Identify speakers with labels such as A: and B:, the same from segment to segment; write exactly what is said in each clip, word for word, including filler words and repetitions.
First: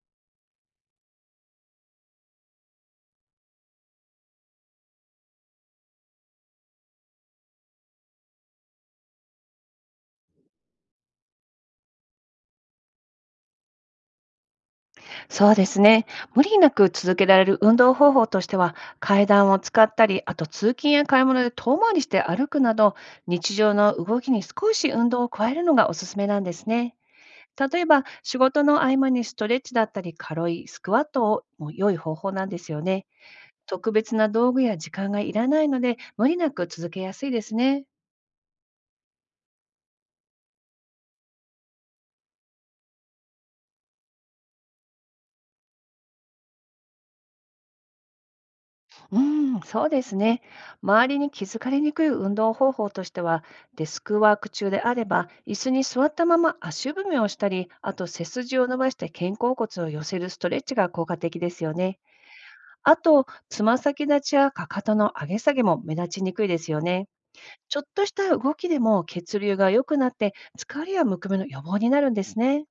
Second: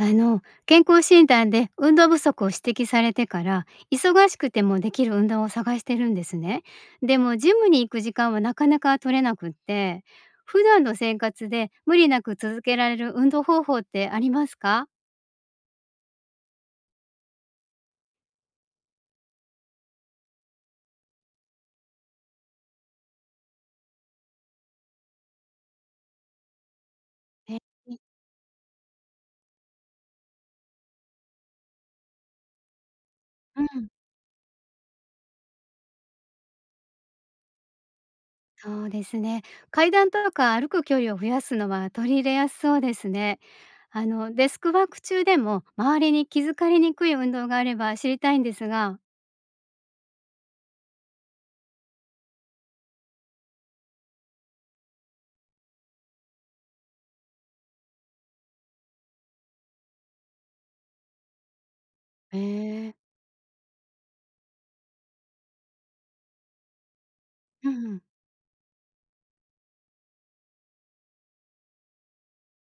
A: あの、健康診断で運動不足を指摘されてから、忙しくてもできる運動を探してるんですね。でもジムに行く時間はなかなか取れなくって、普段の生活で無理なく続けられる運動方法ってありますか？
B: そうですね。無理なく続けられる運動方法としては、階段を使ったり、あと通勤や買い物で遠回りして歩くなど、日常の動きに少し運動を加えるのがおすすめなんですね。
A: え、
B: 例えば、仕事の合間にストレッチだったり、軽いスクワットをも良い方法なんですよね。
A: うん、
B: 特別な道具や時間がいらないので、無理なく続けやすいですね。
A: そうですね。階段とか歩く距離を増やすのは取り入れやすそうですね。あの、デスクワーク中でも周りに気づかれにくい運動があれば知りたいんですが。
B: うん、そうですね。周りに気づかれにくい運動方法としては、デスクワーク中であれば、椅子に座ったまま足踏みをしたり、あと背筋を伸ばして肩甲骨を寄せるストレッチが効果的ですよね。
A: へえ
B: あ
A: ー、
B: と、つま先立ちやかかとの上げ下げも目立ちにくいですよね。
A: う
B: ちょっ
A: ん。
B: とした動きでも血流が良くなって、疲れやむくみの予防になるんですね。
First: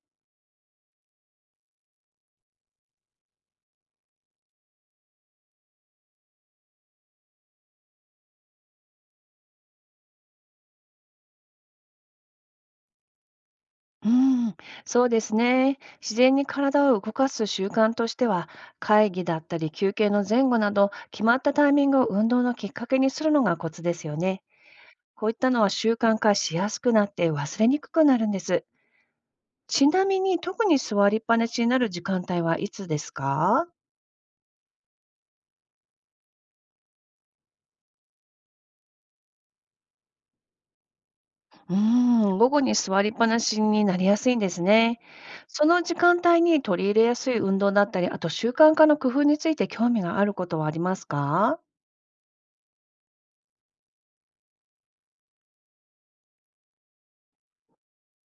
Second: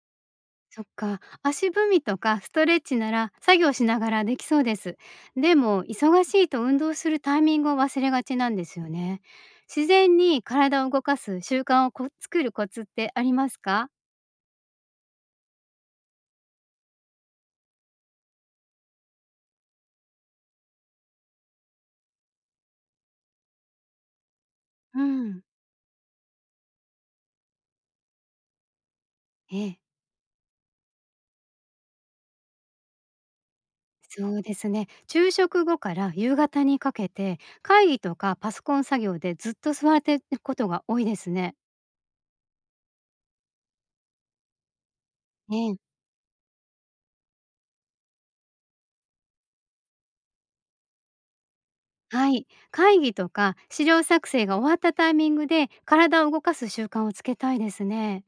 A: そっか、足踏みとかストレッチなら作業しながらできそうです。でも、忙しいと運動するタイミングを忘れがちなんですよね。自然に体を動かす習慣をこ作るコツってありますか？
B: うん、そうですね。自然に体を動かす習慣としては、会議だったり休憩の前後など、決まったタイミングを運動のきっかけにするのがコツですよね。
A: う
B: こういっ
A: ん、
B: たのは習慣化しやすくなって忘れにくくなるんです。
A: ええ、
B: ちなみに、特に座りっぱなしになる時間帯はいつですか？
A: そうですね。昼食後から夕方にかけて、会議とかパソコン作業でずっと座ってることが多いですね。
B: うーん、午後に座りっぱなしになりやすいんですね。その時間帯に取り入れやすい運動だったり、あと習慣化の工夫について興味があることはありますか？
A: はい。会議とか資料作成が終わったタイミングで体を動かす習慣をつけたいですね。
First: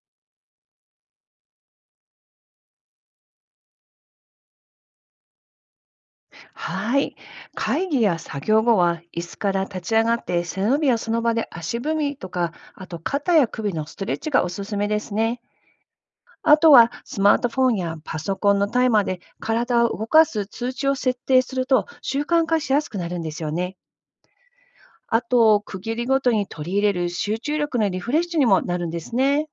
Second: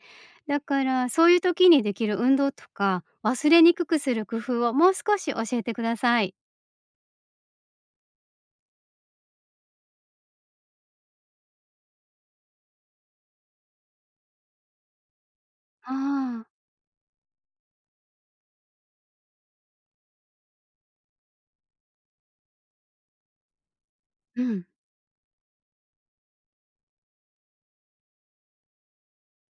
A: だから、そういう時にできる運動とか忘れにくくする工夫をもう少し教えてください。
B: はい。会議や作業後は、椅子から立ち上がって背伸びやその場で足踏みとか、あと肩や首のストレッチがおすすめですね。
A: ああ、
B: あとはスマートフォンやパソコンのタイマーで体を動かす通知を設定すると習慣化しやすくなるんですよね。
A: うん。
B: あと、区切りごとに取り入れる集中力のリフレッシュにもなるんですね。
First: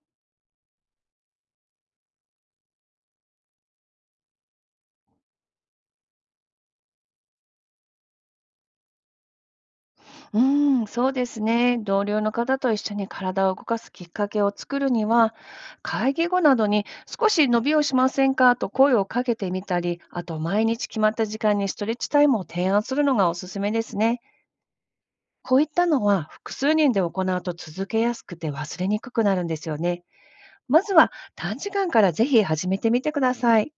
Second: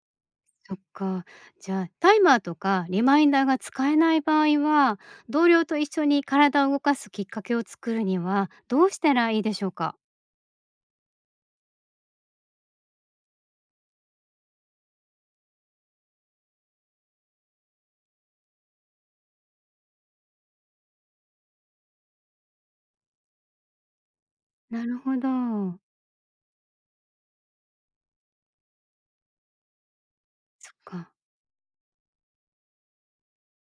A: そっか。じゃあタイマーとかリマインダーが使えない場合は、同僚と一緒に体を動かすきっかけを作るにはどうしたらいいでしょうか？
B: うん、そうですね。同僚の方と一緒に体を動かすきっかけを作るには、会議後などに少し伸びをしませんかと声をかけてみたり、あと毎日決まった時間にストレッチタイムを提案するのがおすすめですね。
A: なるほ
B: こういっ
A: ど。
B: たのは複数人で行うと続けやすくて忘れにくくなるんですよね。
A: そっ
B: まず
A: か。
B: は短時間からぜひ始めてみてください。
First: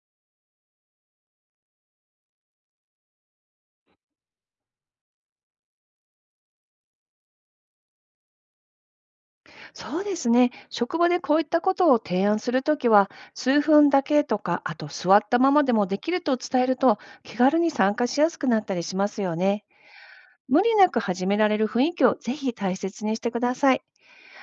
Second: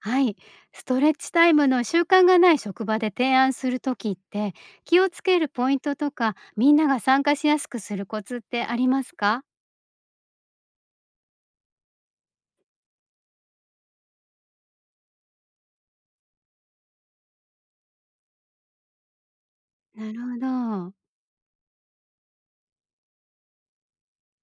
A: はい、ストレッチタイムの習慣がない職場で提案するときって、気をつけるポイントとかみんなが参加しやすくするコツってありますか？
B: そうですね。職場でこういったことを提案するときは、数分だけとか、あと座ったままでもできると伝えると、気軽に参加しやすくなったりしますよね。
A: なるほ
B: 無理な
A: ど。
B: く始められる雰囲気をぜひ大切にしてください。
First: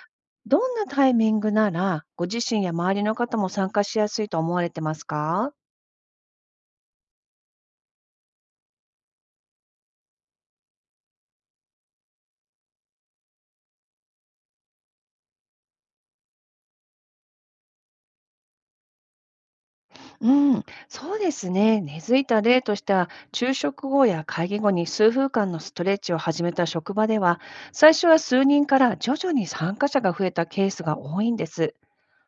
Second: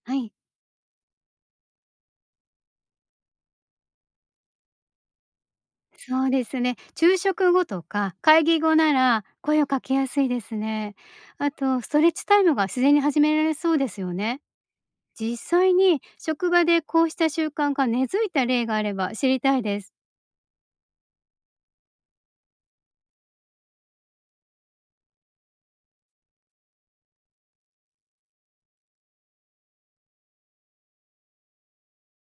A: はい、
B: どんなタイミングなら、ご自身や周りの方も参加しやすいと思われてますか？
A: そうですね。昼食後とか会議後なら声をかけやすいですね。あとストレッチタイムが自然に始められそうですよね。実際に職場でこうした習慣が根付いた例があれば知りたいです。
B: うん、そうですね。根付いた例としては、昼食後や会議後に数分間のストレッチを始めた職場では、最初は数人から徐々に参加者が増えたケースが多いんです。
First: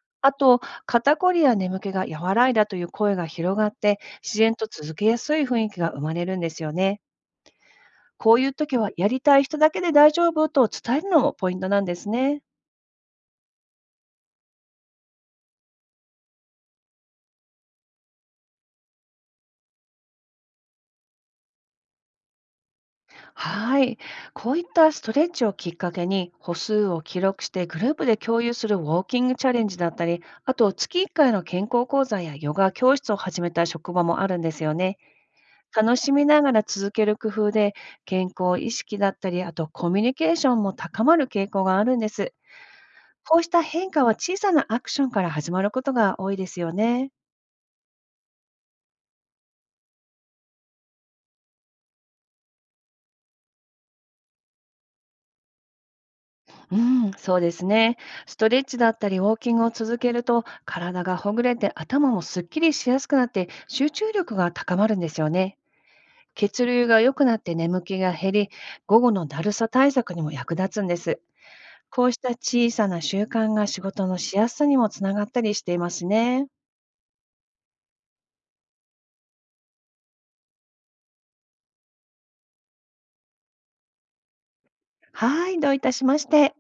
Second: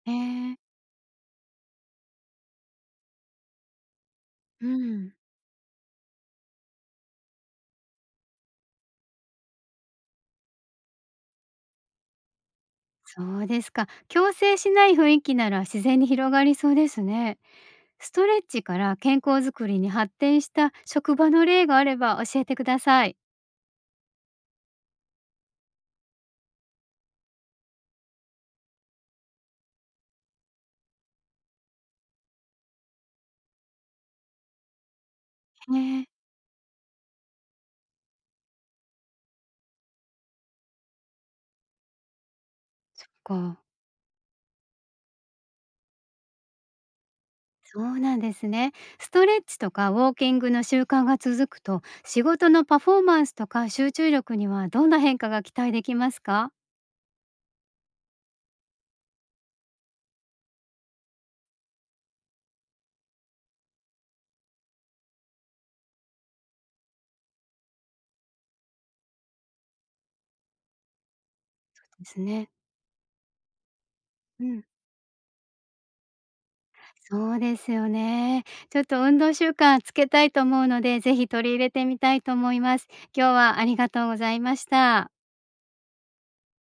A: え
B: あ
A: ー、
B: と、肩こりや眠気が和らいだという声が広がって、自然
A: う
B: と続け
A: ん。
B: やすい雰囲気が生まれるんですよね。こういう時は、やりたい人だけで大丈夫と伝えるのもポイントなんですね。
A: そうですか。強制しない雰囲気なら自然に広がりそうですね。ストレッチから健康づくりに発展した職場の例があれば教えてください。
B: はい。こういったストレッチをきっかけに、歩数を記録してグループで共有するウォーキングチャレンジだったり、あと月いっかいの健康講座やヨガ教室を始めた職場もあるんですよね。楽
A: ねえ、
B: しみながら続ける工夫で、健康意識だったり、あとコミュニケーションも高まる傾向があるんです。
A: そっ
B: こうし
A: か。
B: た変化は小さなアクションから始まることが多いですよね。
A: そうなんですね。ストレッチとかウォーキングの習慣が続くと、仕事のパフォーマンスとか集中力にはどんな変化が期待できますか？
B: うん、そうですね。ストレッチだったりウォーキングを続けると体がほぐれて頭もすっきりしやすくなって集中力が高まるんですよね。血流が良くなって眠気が減り、午後のだるさ対策にも役立つんです。こ
A: で
B: うし
A: す
B: た
A: ね。
B: 小さな習慣が仕事のし
A: う
B: やす
A: ん。
B: さにもつながったりしていますね。
A: そうですよね。ちょっと運動習慣つけたいと思うので、ぜひ取り入れてみたいと思います。今日はありがとうございました。
B: はい、どういたしまして。